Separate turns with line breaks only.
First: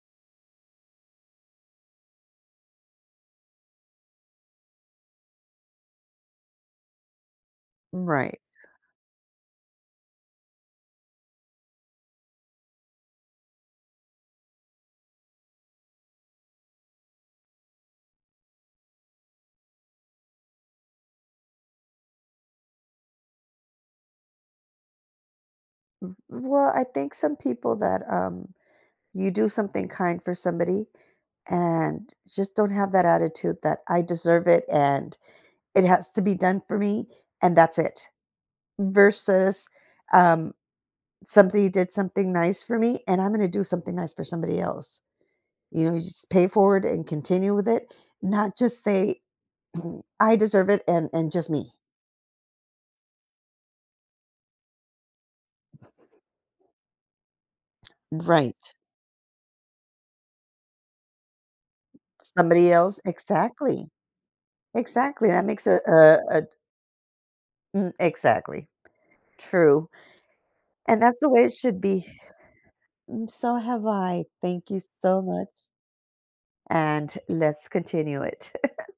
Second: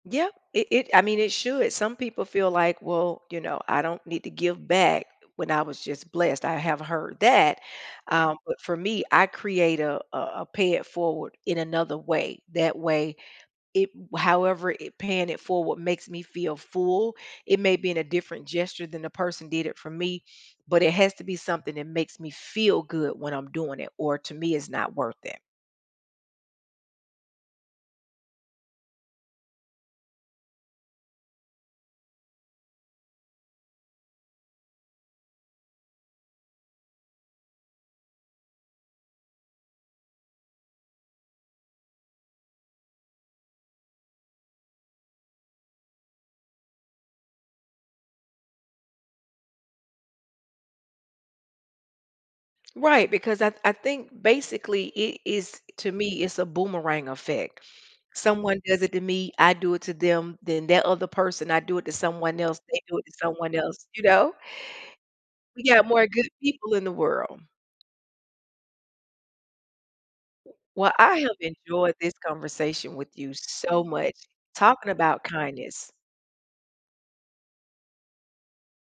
Yep. It it I mean, it should, some people feel like, "Well, you know, I don't need to give back, when I was just blessed," I have heard that,
Right.
um, but for me, I create a a a pay-it-forward, in another way. That way, it however it paying it forward makes me feel full, it may be in a different gesture than the person did it for me, but it has to be something that makes me feel good when I'm doing it, or to me, it's not worth it.
Mm, well, I think some people that, um you do something kind for somebody and just don't have that attitude that, "I deserve it, and it has to be done for me, and that's it." Versus, um, "Something you did something nice for me, and I'm gonna do something nice for somebody else." You know, you just pay it forward and continue with it, not just say, "I deserve it, and and just me."
Right, because I I think, basically, it is, to me, it's a boomerang effect. Someone
Right.
does it to me, I do it to them, then that other person, I do it to someone else,
Somebody
they do
else?
it to someone else,
Exactly.
you know?
Exactly, that
We
makes a
got more good
a a d
people in the world.
Mm, exactly. True.
Well,
And, that's
I
the
have
way it should
enjoyed
be.
this conversation with
And,
you
so
so
have
much,
I, thank you
talking
so
about
much.
kindness.
And, let's continue it.